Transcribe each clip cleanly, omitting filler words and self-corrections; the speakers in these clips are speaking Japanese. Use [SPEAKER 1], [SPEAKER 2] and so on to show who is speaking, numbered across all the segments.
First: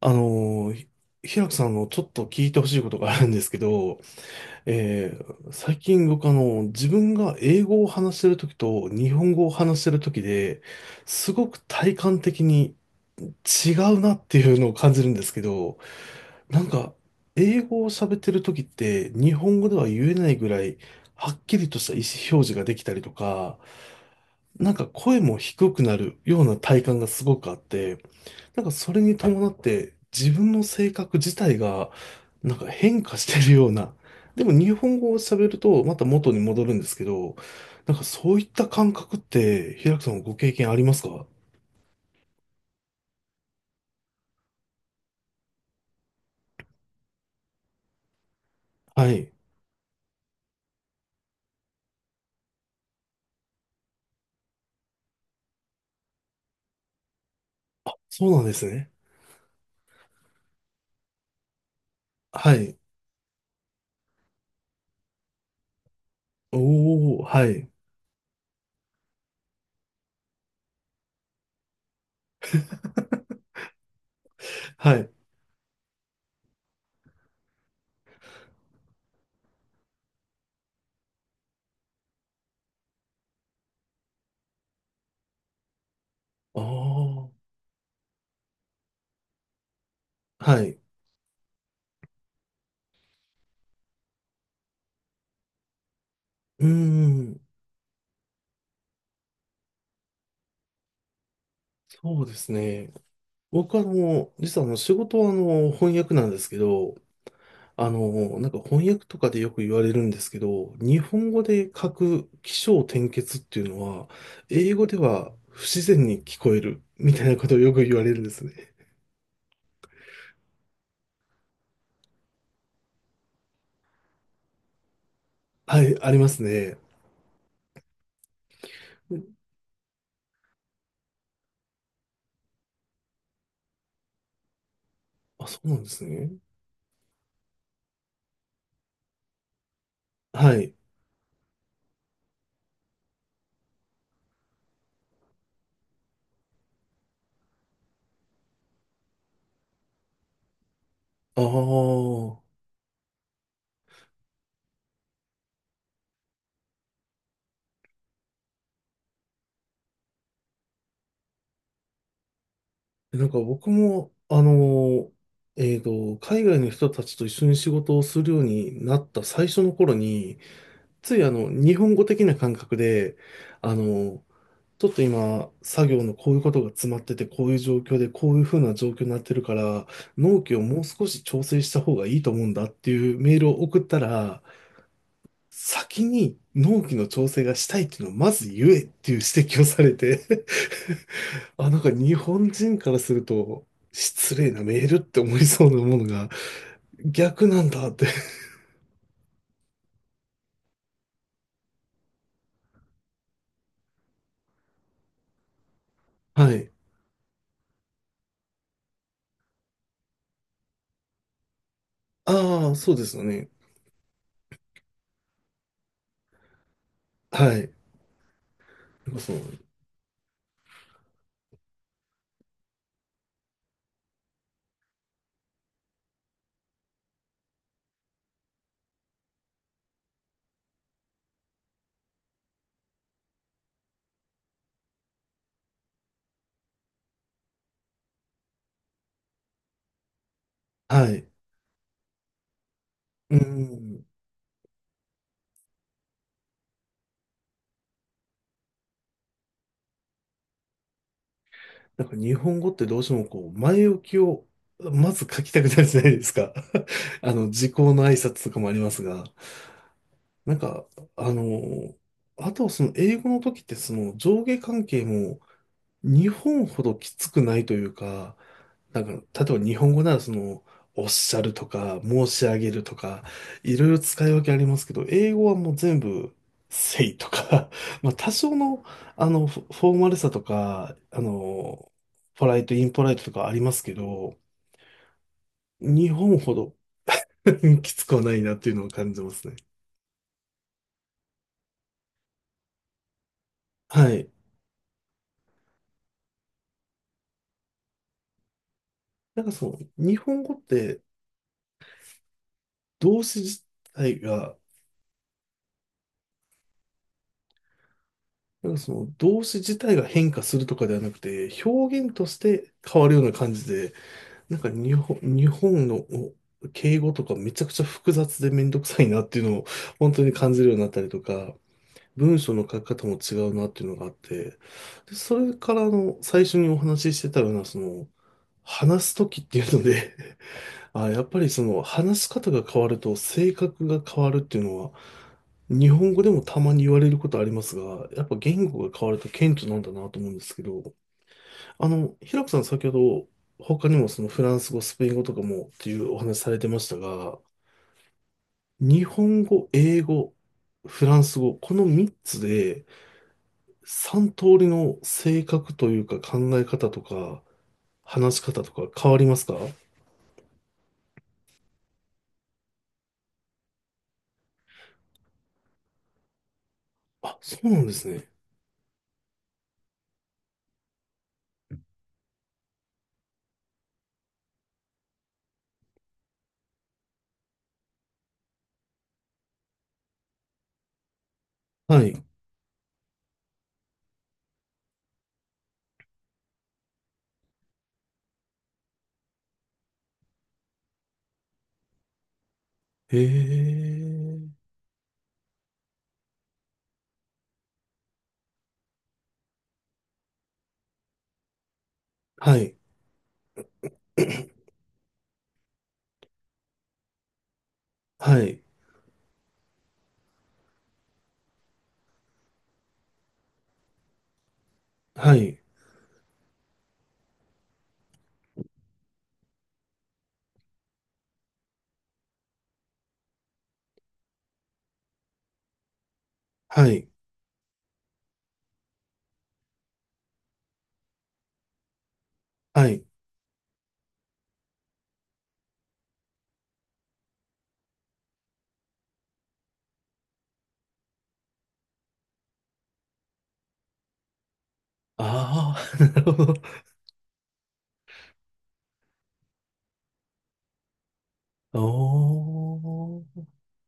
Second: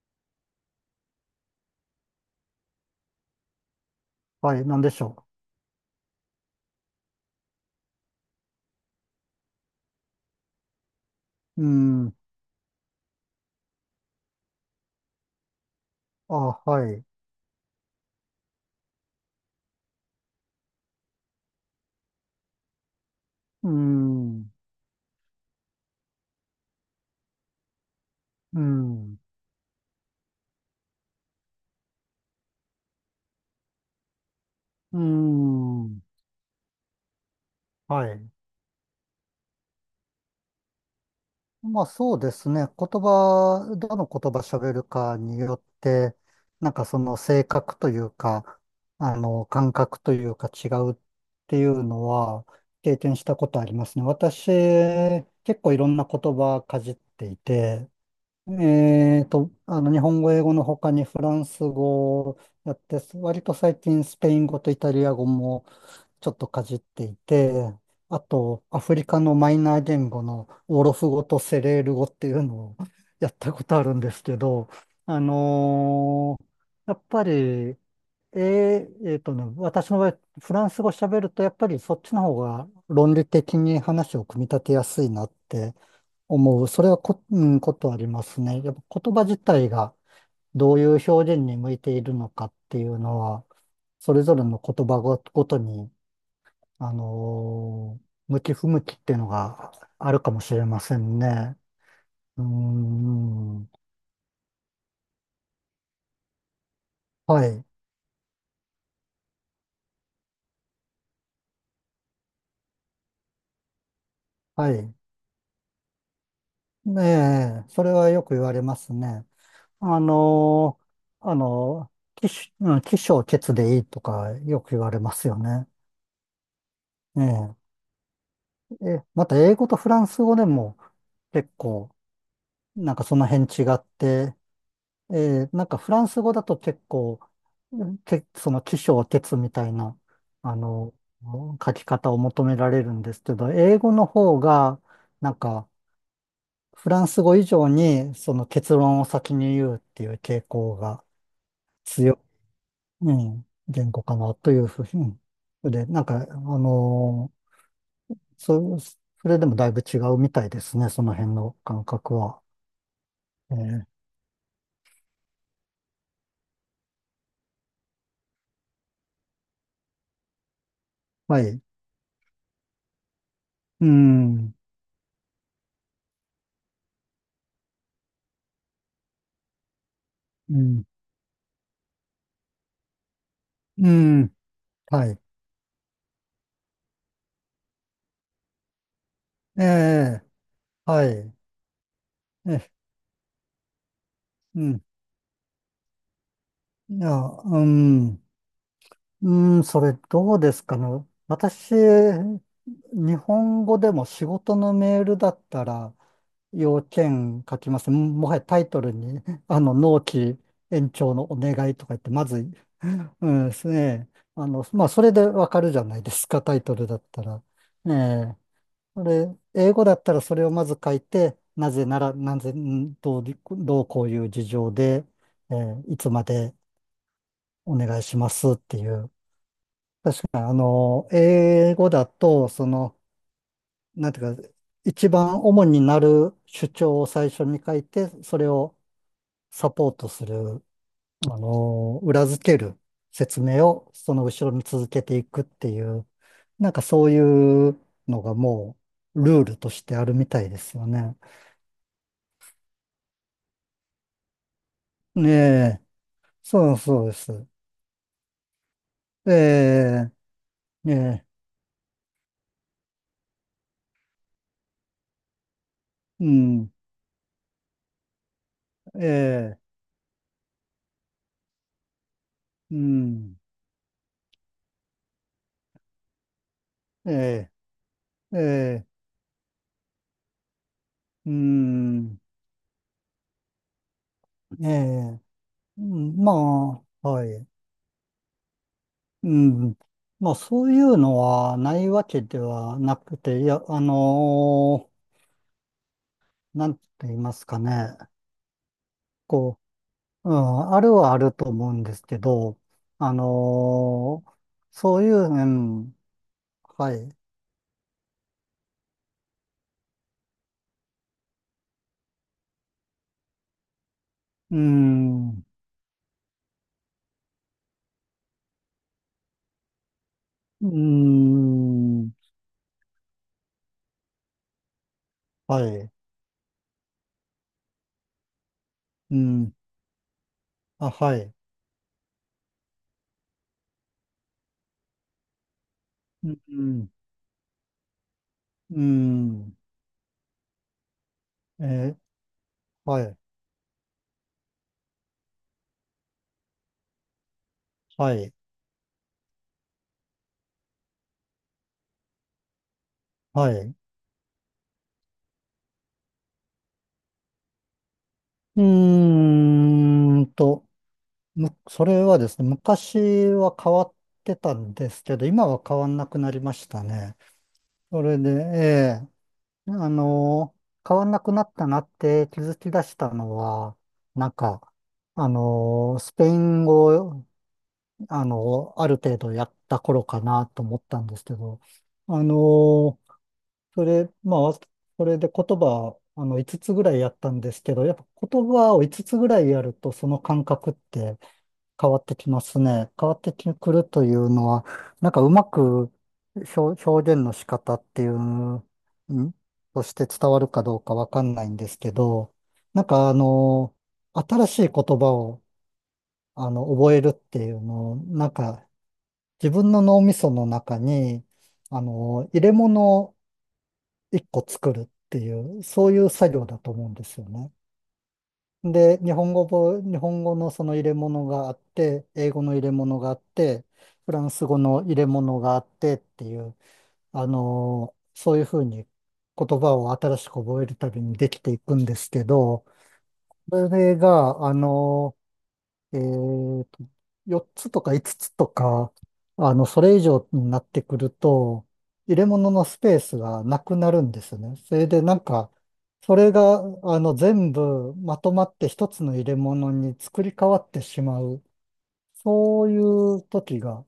[SPEAKER 1] あのー、ひ平くさんのちょっと聞いてほしいことがあるんですけど、
[SPEAKER 2] はい、なんでしょ
[SPEAKER 1] 最近僕自分が英語を話してるときと日本語を話してるときで、すごく
[SPEAKER 2] う。う
[SPEAKER 1] 体
[SPEAKER 2] ん。
[SPEAKER 1] 感的に違うなっていうのを感じるんですけど、
[SPEAKER 2] あ、
[SPEAKER 1] なん
[SPEAKER 2] は
[SPEAKER 1] か、
[SPEAKER 2] い。
[SPEAKER 1] 英語を喋ってるときって日本語では言えないぐらい、はっきりとした意思表示ができたりとか、
[SPEAKER 2] うん。
[SPEAKER 1] なんか声も低くなるような体感がすごくあって、
[SPEAKER 2] う
[SPEAKER 1] なんかそれに
[SPEAKER 2] ん。
[SPEAKER 1] 伴って自分の性格自体がなんか変化してるような。でも日
[SPEAKER 2] う
[SPEAKER 1] 本語を喋るとま
[SPEAKER 2] ん。
[SPEAKER 1] た元に戻るんですけど、なんか
[SPEAKER 2] はい。
[SPEAKER 1] そういった感覚って平木さんもご経験ありますか？
[SPEAKER 2] まあそうですね。言葉、どの言葉喋るかによって、なんかその性格というか、
[SPEAKER 1] はい。
[SPEAKER 2] 感覚というか違うっていうのは経験したことありますね。私、結構いろんな言葉かじっていて、
[SPEAKER 1] そうなんですね。
[SPEAKER 2] 日本語、英語の他にフランス語を
[SPEAKER 1] は
[SPEAKER 2] や
[SPEAKER 1] い。
[SPEAKER 2] って、割と最近スペイン語とイタリア語もちょっとかじってい
[SPEAKER 1] おー、は
[SPEAKER 2] て、
[SPEAKER 1] い。
[SPEAKER 2] あと、アフリカのマイナー言語のオロフ語とセレール語っていうのを やったことあるんですけど、
[SPEAKER 1] はい。
[SPEAKER 2] あのーやっぱり、ー、私の場合、フランス語喋ると、やっぱりそっちの方が論理的に話を組み立てやすいなって
[SPEAKER 1] あ
[SPEAKER 2] 思う。それは
[SPEAKER 1] あ、
[SPEAKER 2] うん、ことありますね。やっぱ言葉自体が
[SPEAKER 1] は
[SPEAKER 2] ど
[SPEAKER 1] い。
[SPEAKER 2] ういう表現に向いているのかっていうのは、それぞれの言葉ごとに、
[SPEAKER 1] うーん、
[SPEAKER 2] 向き不向きっていうのがあるかもしれませんね。
[SPEAKER 1] そうで
[SPEAKER 2] うー
[SPEAKER 1] すね。
[SPEAKER 2] ん。
[SPEAKER 1] 僕は実は仕事は翻訳なんですけど、
[SPEAKER 2] はい。
[SPEAKER 1] なんか翻訳とかでよく言われるんですけど、日本語で書く起承転結っていうのは、
[SPEAKER 2] は
[SPEAKER 1] 英語
[SPEAKER 2] い。
[SPEAKER 1] では不自然に聞こえる
[SPEAKER 2] ね
[SPEAKER 1] みたいなことを
[SPEAKER 2] え、
[SPEAKER 1] よ
[SPEAKER 2] そ
[SPEAKER 1] く
[SPEAKER 2] れ
[SPEAKER 1] 言わ
[SPEAKER 2] は
[SPEAKER 1] れるん
[SPEAKER 2] よ
[SPEAKER 1] で
[SPEAKER 2] く言
[SPEAKER 1] すね。
[SPEAKER 2] われますね。あのーあの起承結でいいとかよく言われますよね。
[SPEAKER 1] はい、ありますね。
[SPEAKER 2] ええ、また英語とフランス語でも結構なんかその辺違って、え
[SPEAKER 1] あ、そ
[SPEAKER 2] なん
[SPEAKER 1] うな
[SPEAKER 2] か
[SPEAKER 1] んで
[SPEAKER 2] フラ
[SPEAKER 1] す
[SPEAKER 2] ンス
[SPEAKER 1] ね。
[SPEAKER 2] 語だと結構、その起承転みたいな、
[SPEAKER 1] は
[SPEAKER 2] あ
[SPEAKER 1] い。
[SPEAKER 2] の、書き方を求められるんですけど、英語の方が、なんかフランス語以上にその結論を先に言うっていう傾向が
[SPEAKER 1] あ
[SPEAKER 2] 強い、
[SPEAKER 1] あ。
[SPEAKER 2] うん、言語かなというふうに。で、なんか、それでもだいぶ違うみたいですね、その辺の感覚は。
[SPEAKER 1] なんか
[SPEAKER 2] え
[SPEAKER 1] 僕
[SPEAKER 2] ー
[SPEAKER 1] も、海外の人たちと一緒に仕事をするようになった最初の頃に、つい
[SPEAKER 2] はい。
[SPEAKER 1] 日本語的な感覚で、あ
[SPEAKER 2] う
[SPEAKER 1] の、
[SPEAKER 2] ん。
[SPEAKER 1] ちょっと今、作業のこういうことが詰まってて、こういう状況で、こういうふうな状況になってるから、納期
[SPEAKER 2] う
[SPEAKER 1] をもう
[SPEAKER 2] ん
[SPEAKER 1] 少し調整した方がいいと思うんだっていうメールを送っ
[SPEAKER 2] う
[SPEAKER 1] た
[SPEAKER 2] ん、
[SPEAKER 1] ら、
[SPEAKER 2] はい。
[SPEAKER 1] 先に納期の調整がしたいっていうのをまず言えっていう指摘を
[SPEAKER 2] え
[SPEAKER 1] されて
[SPEAKER 2] え、はい。
[SPEAKER 1] あ、なんか日本
[SPEAKER 2] え、
[SPEAKER 1] 人からすると、失礼
[SPEAKER 2] う
[SPEAKER 1] なメ
[SPEAKER 2] ん。
[SPEAKER 1] ールって思いそうなものが
[SPEAKER 2] いや、
[SPEAKER 1] 逆
[SPEAKER 2] う
[SPEAKER 1] なんだって。
[SPEAKER 2] ん、うん、それどうですかね。私、日本語でも仕事のメールだったら、
[SPEAKER 1] はい。
[SPEAKER 2] 要件書きます。もはやタイトルに、納期延長のお願いとか言って、まず、
[SPEAKER 1] ああ、そうですよ
[SPEAKER 2] うん
[SPEAKER 1] ね。
[SPEAKER 2] ですね。まあ、それでわかるじゃないですか、タイトルだったら。
[SPEAKER 1] はい。
[SPEAKER 2] ええこ
[SPEAKER 1] そ
[SPEAKER 2] れ、
[SPEAKER 1] う。
[SPEAKER 2] 英語だったらそれをまず書いて、なぜなら、なぜ、んどう、どうこういう事情で、いつまでお願いしますっていう。英語だと、なんていうか、一番主になる主張を最初に書いて、それをサポートする、
[SPEAKER 1] はい。
[SPEAKER 2] 裏付ける
[SPEAKER 1] う
[SPEAKER 2] 説明を
[SPEAKER 1] ん。
[SPEAKER 2] その後ろに続けていくっていう、なんかそういうのがもうルールとしてあるみたいですよね。
[SPEAKER 1] なんか日本語ってどうしてもこう、前置きをまず
[SPEAKER 2] ね
[SPEAKER 1] 書きたくな
[SPEAKER 2] え。
[SPEAKER 1] るじゃないですか。
[SPEAKER 2] そうそうで す。
[SPEAKER 1] 時効の挨拶とかもありますが、
[SPEAKER 2] え
[SPEAKER 1] なんか、
[SPEAKER 2] え
[SPEAKER 1] あの、あとはその英語の時ってその上下関係も
[SPEAKER 2] ー、う
[SPEAKER 1] 日本
[SPEAKER 2] ん、
[SPEAKER 1] ほどきつくないというか、なんか、例え
[SPEAKER 2] ええ
[SPEAKER 1] ば日本語ならその、おっしゃるとか、申し上げ
[SPEAKER 2] う
[SPEAKER 1] るとか、
[SPEAKER 2] ん、
[SPEAKER 1] いろいろ使い分けありますけど、英語はもう全部、say と
[SPEAKER 2] え
[SPEAKER 1] か、まあ多少の、
[SPEAKER 2] ええ
[SPEAKER 1] フォーマルさとか、
[SPEAKER 2] えうん、
[SPEAKER 1] ポライト、インポライトとかありますけど、
[SPEAKER 2] ええう
[SPEAKER 1] 日
[SPEAKER 2] ん、ま
[SPEAKER 1] 本ほど
[SPEAKER 2] あ、はい、
[SPEAKER 1] きつくはないなっていうのを感じ
[SPEAKER 2] う
[SPEAKER 1] ますね。
[SPEAKER 2] ん。まあ、そういうのはないわけではなくて、いや、
[SPEAKER 1] はい。
[SPEAKER 2] なんて言いますかね。
[SPEAKER 1] なんか
[SPEAKER 2] こ
[SPEAKER 1] その、日
[SPEAKER 2] う、う
[SPEAKER 1] 本語っ
[SPEAKER 2] ん、ある
[SPEAKER 1] て
[SPEAKER 2] はあると思うんですけど、あ
[SPEAKER 1] 動詞自体
[SPEAKER 2] のー
[SPEAKER 1] が
[SPEAKER 2] そういう、うん、はい、
[SPEAKER 1] 動詞自体が変化するとかではなくて、表現として変わるような感じで、な
[SPEAKER 2] う
[SPEAKER 1] んか
[SPEAKER 2] ん、
[SPEAKER 1] 日本の敬語とかめちゃくちゃ複雑でめんどくさいなっていうのを本当に感じ
[SPEAKER 2] う
[SPEAKER 1] るようになったりとか、
[SPEAKER 2] ん、
[SPEAKER 1] 文章の書き方も違うなっていうのがあって、で、それ
[SPEAKER 2] は
[SPEAKER 1] から
[SPEAKER 2] い。
[SPEAKER 1] 最初にお話ししてたような、その、話す
[SPEAKER 2] う
[SPEAKER 1] ときっ
[SPEAKER 2] ん。
[SPEAKER 1] ていうので
[SPEAKER 2] あ、は
[SPEAKER 1] やっ
[SPEAKER 2] い。
[SPEAKER 1] ぱりその話し方が変わると性格が変わるっていうのは、日本語で
[SPEAKER 2] う
[SPEAKER 1] もたまに
[SPEAKER 2] ん。
[SPEAKER 1] 言われることありますが、やっぱ言
[SPEAKER 2] う
[SPEAKER 1] 語が変わると顕
[SPEAKER 2] ん。
[SPEAKER 1] 著なんだなと思うんですけど、
[SPEAKER 2] えー
[SPEAKER 1] 平子さん先ほ
[SPEAKER 2] はい。
[SPEAKER 1] ど他にもそのフランス語、スペイン語とかもっていうお話されてましたが、
[SPEAKER 2] はい。
[SPEAKER 1] 日本語、英語、フランス語、この3つで
[SPEAKER 2] はい。
[SPEAKER 1] 3通りの性格というか考え方とか話し
[SPEAKER 2] う
[SPEAKER 1] 方とか変わりますか？
[SPEAKER 2] ーんと、それはですね、昔は変わってたんですけど、今は変わんなくなりましたね。
[SPEAKER 1] あ、そうなんで
[SPEAKER 2] そ
[SPEAKER 1] す
[SPEAKER 2] れ
[SPEAKER 1] ね。
[SPEAKER 2] で、ええあの変わんなくなったなって気づき出したのは、なんか、あのスペイン語、ある程度やった頃かなと思ったんですけど、
[SPEAKER 1] は
[SPEAKER 2] あ
[SPEAKER 1] い。
[SPEAKER 2] のまあ、それで言葉、5つつぐらいやったんですけど、やっぱ言葉を5つつぐらいやると、その感覚って変わってきますね。変わってく
[SPEAKER 1] へ
[SPEAKER 2] るというの
[SPEAKER 1] え。
[SPEAKER 2] は、なんかうまく表現の仕方っていう、んとして伝わるかどうかわかんないんですけど、
[SPEAKER 1] はい、
[SPEAKER 2] なんか、新しい言葉を、覚えるっていうのを、なん
[SPEAKER 1] はい、
[SPEAKER 2] か自分の脳みその中に、入れ物一個作るって
[SPEAKER 1] は
[SPEAKER 2] い
[SPEAKER 1] い、
[SPEAKER 2] う、そういう作業だと思うんですよね。で、日本語も、日本語のその入れ物があって、英語の入れ物があって、フランス語の入れ物があってっていう、
[SPEAKER 1] はい、
[SPEAKER 2] そういうふうに言葉を新しく覚えるたびにできていくんですけど、
[SPEAKER 1] はい。
[SPEAKER 2] それが、えーと、4つとか5つつとか、それ以上になってくると、入れ物のスペースがなくなるんですよね。それでなんか、
[SPEAKER 1] ああ、な
[SPEAKER 2] そ
[SPEAKER 1] る
[SPEAKER 2] れ
[SPEAKER 1] ほど。
[SPEAKER 2] が、全部まとまって一つの入れ物に作り変わってしまう、
[SPEAKER 1] お
[SPEAKER 2] そういう
[SPEAKER 1] ー。
[SPEAKER 2] 時が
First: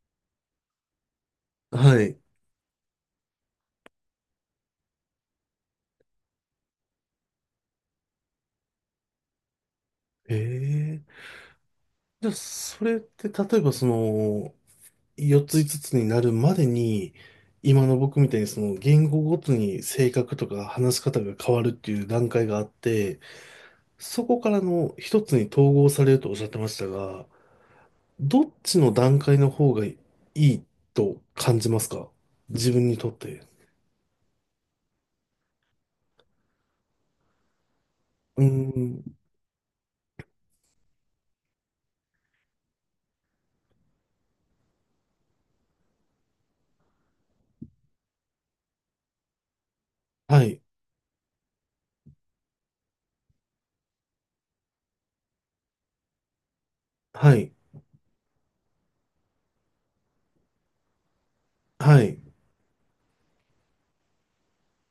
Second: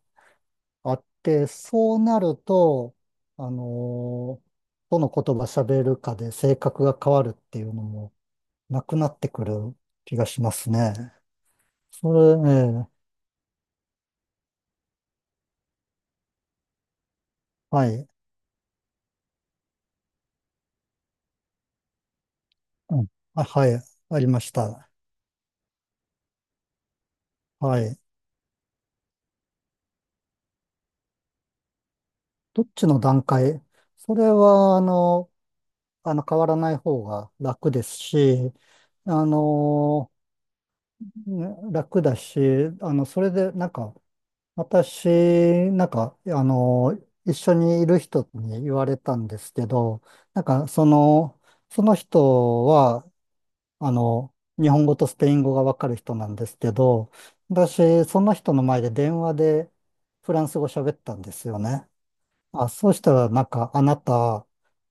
[SPEAKER 2] あって、そう
[SPEAKER 1] は
[SPEAKER 2] な
[SPEAKER 1] い。
[SPEAKER 2] ると、あのーどの言葉喋るかで性格が変わるっていうのもなくなってくる気が
[SPEAKER 1] え
[SPEAKER 2] します
[SPEAKER 1] え。
[SPEAKER 2] ね。そ
[SPEAKER 1] じ
[SPEAKER 2] れ、
[SPEAKER 1] ゃあ、そ
[SPEAKER 2] え
[SPEAKER 1] れっ
[SPEAKER 2] え
[SPEAKER 1] て、例えば、その、4つ5つつになるまでに、今
[SPEAKER 2] は
[SPEAKER 1] の
[SPEAKER 2] い。
[SPEAKER 1] 僕みたいに、その、言語ごとに性格とか話し方が変わるっていう段階があっ
[SPEAKER 2] うん。
[SPEAKER 1] て、
[SPEAKER 2] あ、はい。あ
[SPEAKER 1] そ
[SPEAKER 2] り
[SPEAKER 1] こ
[SPEAKER 2] ま
[SPEAKER 1] か
[SPEAKER 2] し
[SPEAKER 1] ら
[SPEAKER 2] た。
[SPEAKER 1] の1つに統合されるとおっしゃってましたが、
[SPEAKER 2] はい。
[SPEAKER 1] どっちの段階の方がいいと感じますか
[SPEAKER 2] どっ
[SPEAKER 1] 自
[SPEAKER 2] ち
[SPEAKER 1] 分に
[SPEAKER 2] の
[SPEAKER 1] とっ
[SPEAKER 2] 段
[SPEAKER 1] て？
[SPEAKER 2] 階。それは、変わらない方が楽です
[SPEAKER 1] うー
[SPEAKER 2] し、
[SPEAKER 1] ん。
[SPEAKER 2] あの、ね楽だし、それで、なんか、私、なんか、一緒にいる人に言われたんですけど、
[SPEAKER 1] は
[SPEAKER 2] なん
[SPEAKER 1] い。
[SPEAKER 2] か、その人は、日本語とスペイン語がわかる人なんですけど、
[SPEAKER 1] はい。
[SPEAKER 2] 私、その人の前で電話でフランス語喋ったんですよね。
[SPEAKER 1] はい。
[SPEAKER 2] あ、そうしたら、なんか、あなた、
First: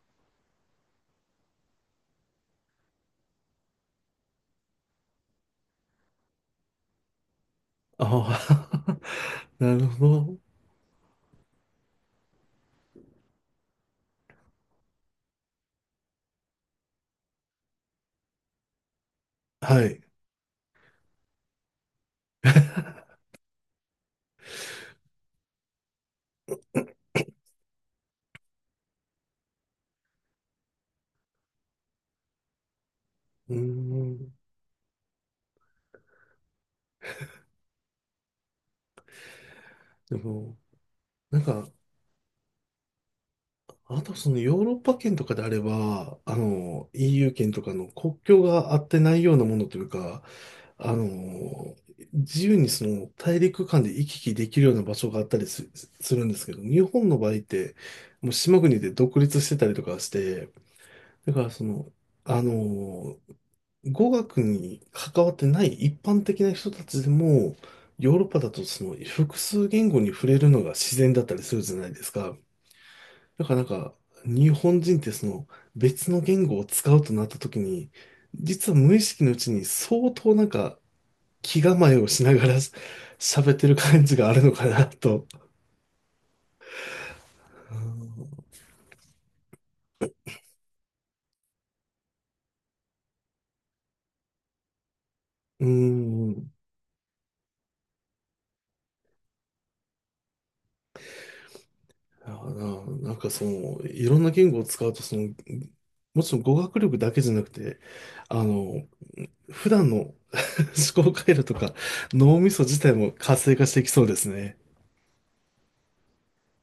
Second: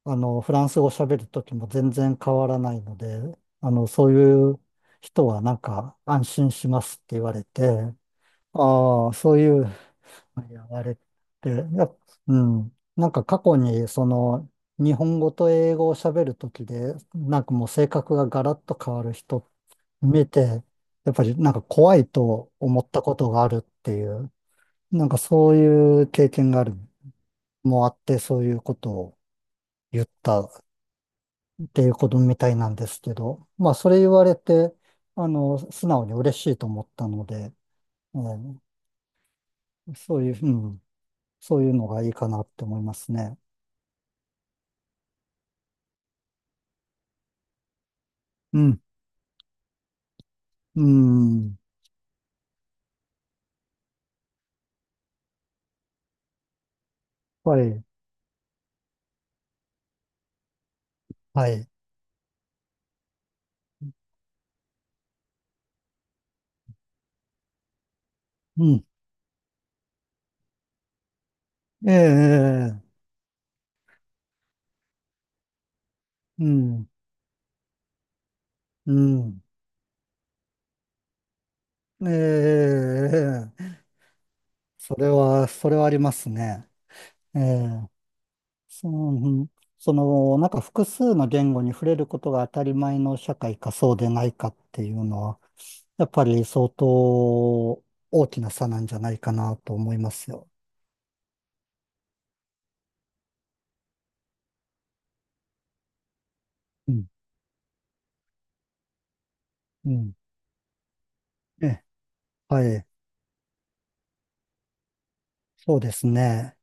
[SPEAKER 2] フランス語喋るときも全然変わらないので、そういう人は、なんか、安心しますって言われて、
[SPEAKER 1] ああ、
[SPEAKER 2] ああ、そうい う
[SPEAKER 1] なるほど。
[SPEAKER 2] の言われて、うん、なんか過去に、その、日本語と英語を喋るときで、なんかもう性格がガラッと変わる人
[SPEAKER 1] はい。
[SPEAKER 2] 見て、やっぱりなんか怖いと思ったことがあるっていう、なんかそういう経験がある、もあって、そういうことを言ったっていうことみたいなんですけど、
[SPEAKER 1] うー
[SPEAKER 2] まあそれ言わ
[SPEAKER 1] ん。
[SPEAKER 2] れて、素直に嬉しいと思ったので、え
[SPEAKER 1] で
[SPEAKER 2] そういう、う
[SPEAKER 1] も、
[SPEAKER 2] ん、
[SPEAKER 1] なん
[SPEAKER 2] そうい
[SPEAKER 1] か、
[SPEAKER 2] うのがいいかなって思いますね。
[SPEAKER 1] あとそのヨーロッパ圏とかであれば、EU 圏とかの国境
[SPEAKER 2] う
[SPEAKER 1] があ
[SPEAKER 2] ん、
[SPEAKER 1] ってないようなものというか、
[SPEAKER 2] う
[SPEAKER 1] あ
[SPEAKER 2] ん、
[SPEAKER 1] の、自由にその大陸間で行き来できるような場所があったりす、するんですけど、日本の場合っ
[SPEAKER 2] は
[SPEAKER 1] て、
[SPEAKER 2] い、
[SPEAKER 1] もう島国で独立してたりとかして、だから
[SPEAKER 2] は
[SPEAKER 1] そ
[SPEAKER 2] い、
[SPEAKER 1] の、あの、語学に関わってない一般的な人たちでも、ヨーロッパだと
[SPEAKER 2] うん、
[SPEAKER 1] その複数言語に触れるのが自然だったりするじゃな
[SPEAKER 2] ええ、
[SPEAKER 1] いですか。
[SPEAKER 2] ええ
[SPEAKER 1] だからなんか、日本人ってその別の
[SPEAKER 2] う
[SPEAKER 1] 言語を
[SPEAKER 2] ん、
[SPEAKER 1] 使うとなった時に、実は
[SPEAKER 2] う
[SPEAKER 1] 無意識のう
[SPEAKER 2] ん、
[SPEAKER 1] ちに相当なんか気構えを
[SPEAKER 2] え
[SPEAKER 1] しながら 喋ってる
[SPEAKER 2] え、
[SPEAKER 1] 感じがあるのかな
[SPEAKER 2] それ
[SPEAKER 1] と。
[SPEAKER 2] は、それはありますね。ええ、その、その、なんか複数の言語に触れることが当たり前の社会かそうでないかっていうのは、
[SPEAKER 1] うー
[SPEAKER 2] やっぱ
[SPEAKER 1] ん。う
[SPEAKER 2] り
[SPEAKER 1] ん。
[SPEAKER 2] 相当大きな差なんじゃないかなと思いますよ。
[SPEAKER 1] だからな、なんかその、いろんな言語を使うと、その、もちろん語学
[SPEAKER 2] う
[SPEAKER 1] 力
[SPEAKER 2] ん、
[SPEAKER 1] だけじゃなくて、あの、普段
[SPEAKER 2] うん。
[SPEAKER 1] の 思考回路と
[SPEAKER 2] え
[SPEAKER 1] か
[SPEAKER 2] え、
[SPEAKER 1] 脳みそ
[SPEAKER 2] は
[SPEAKER 1] 自
[SPEAKER 2] い、
[SPEAKER 1] 体も活性化していきそうですね。
[SPEAKER 2] そうですね。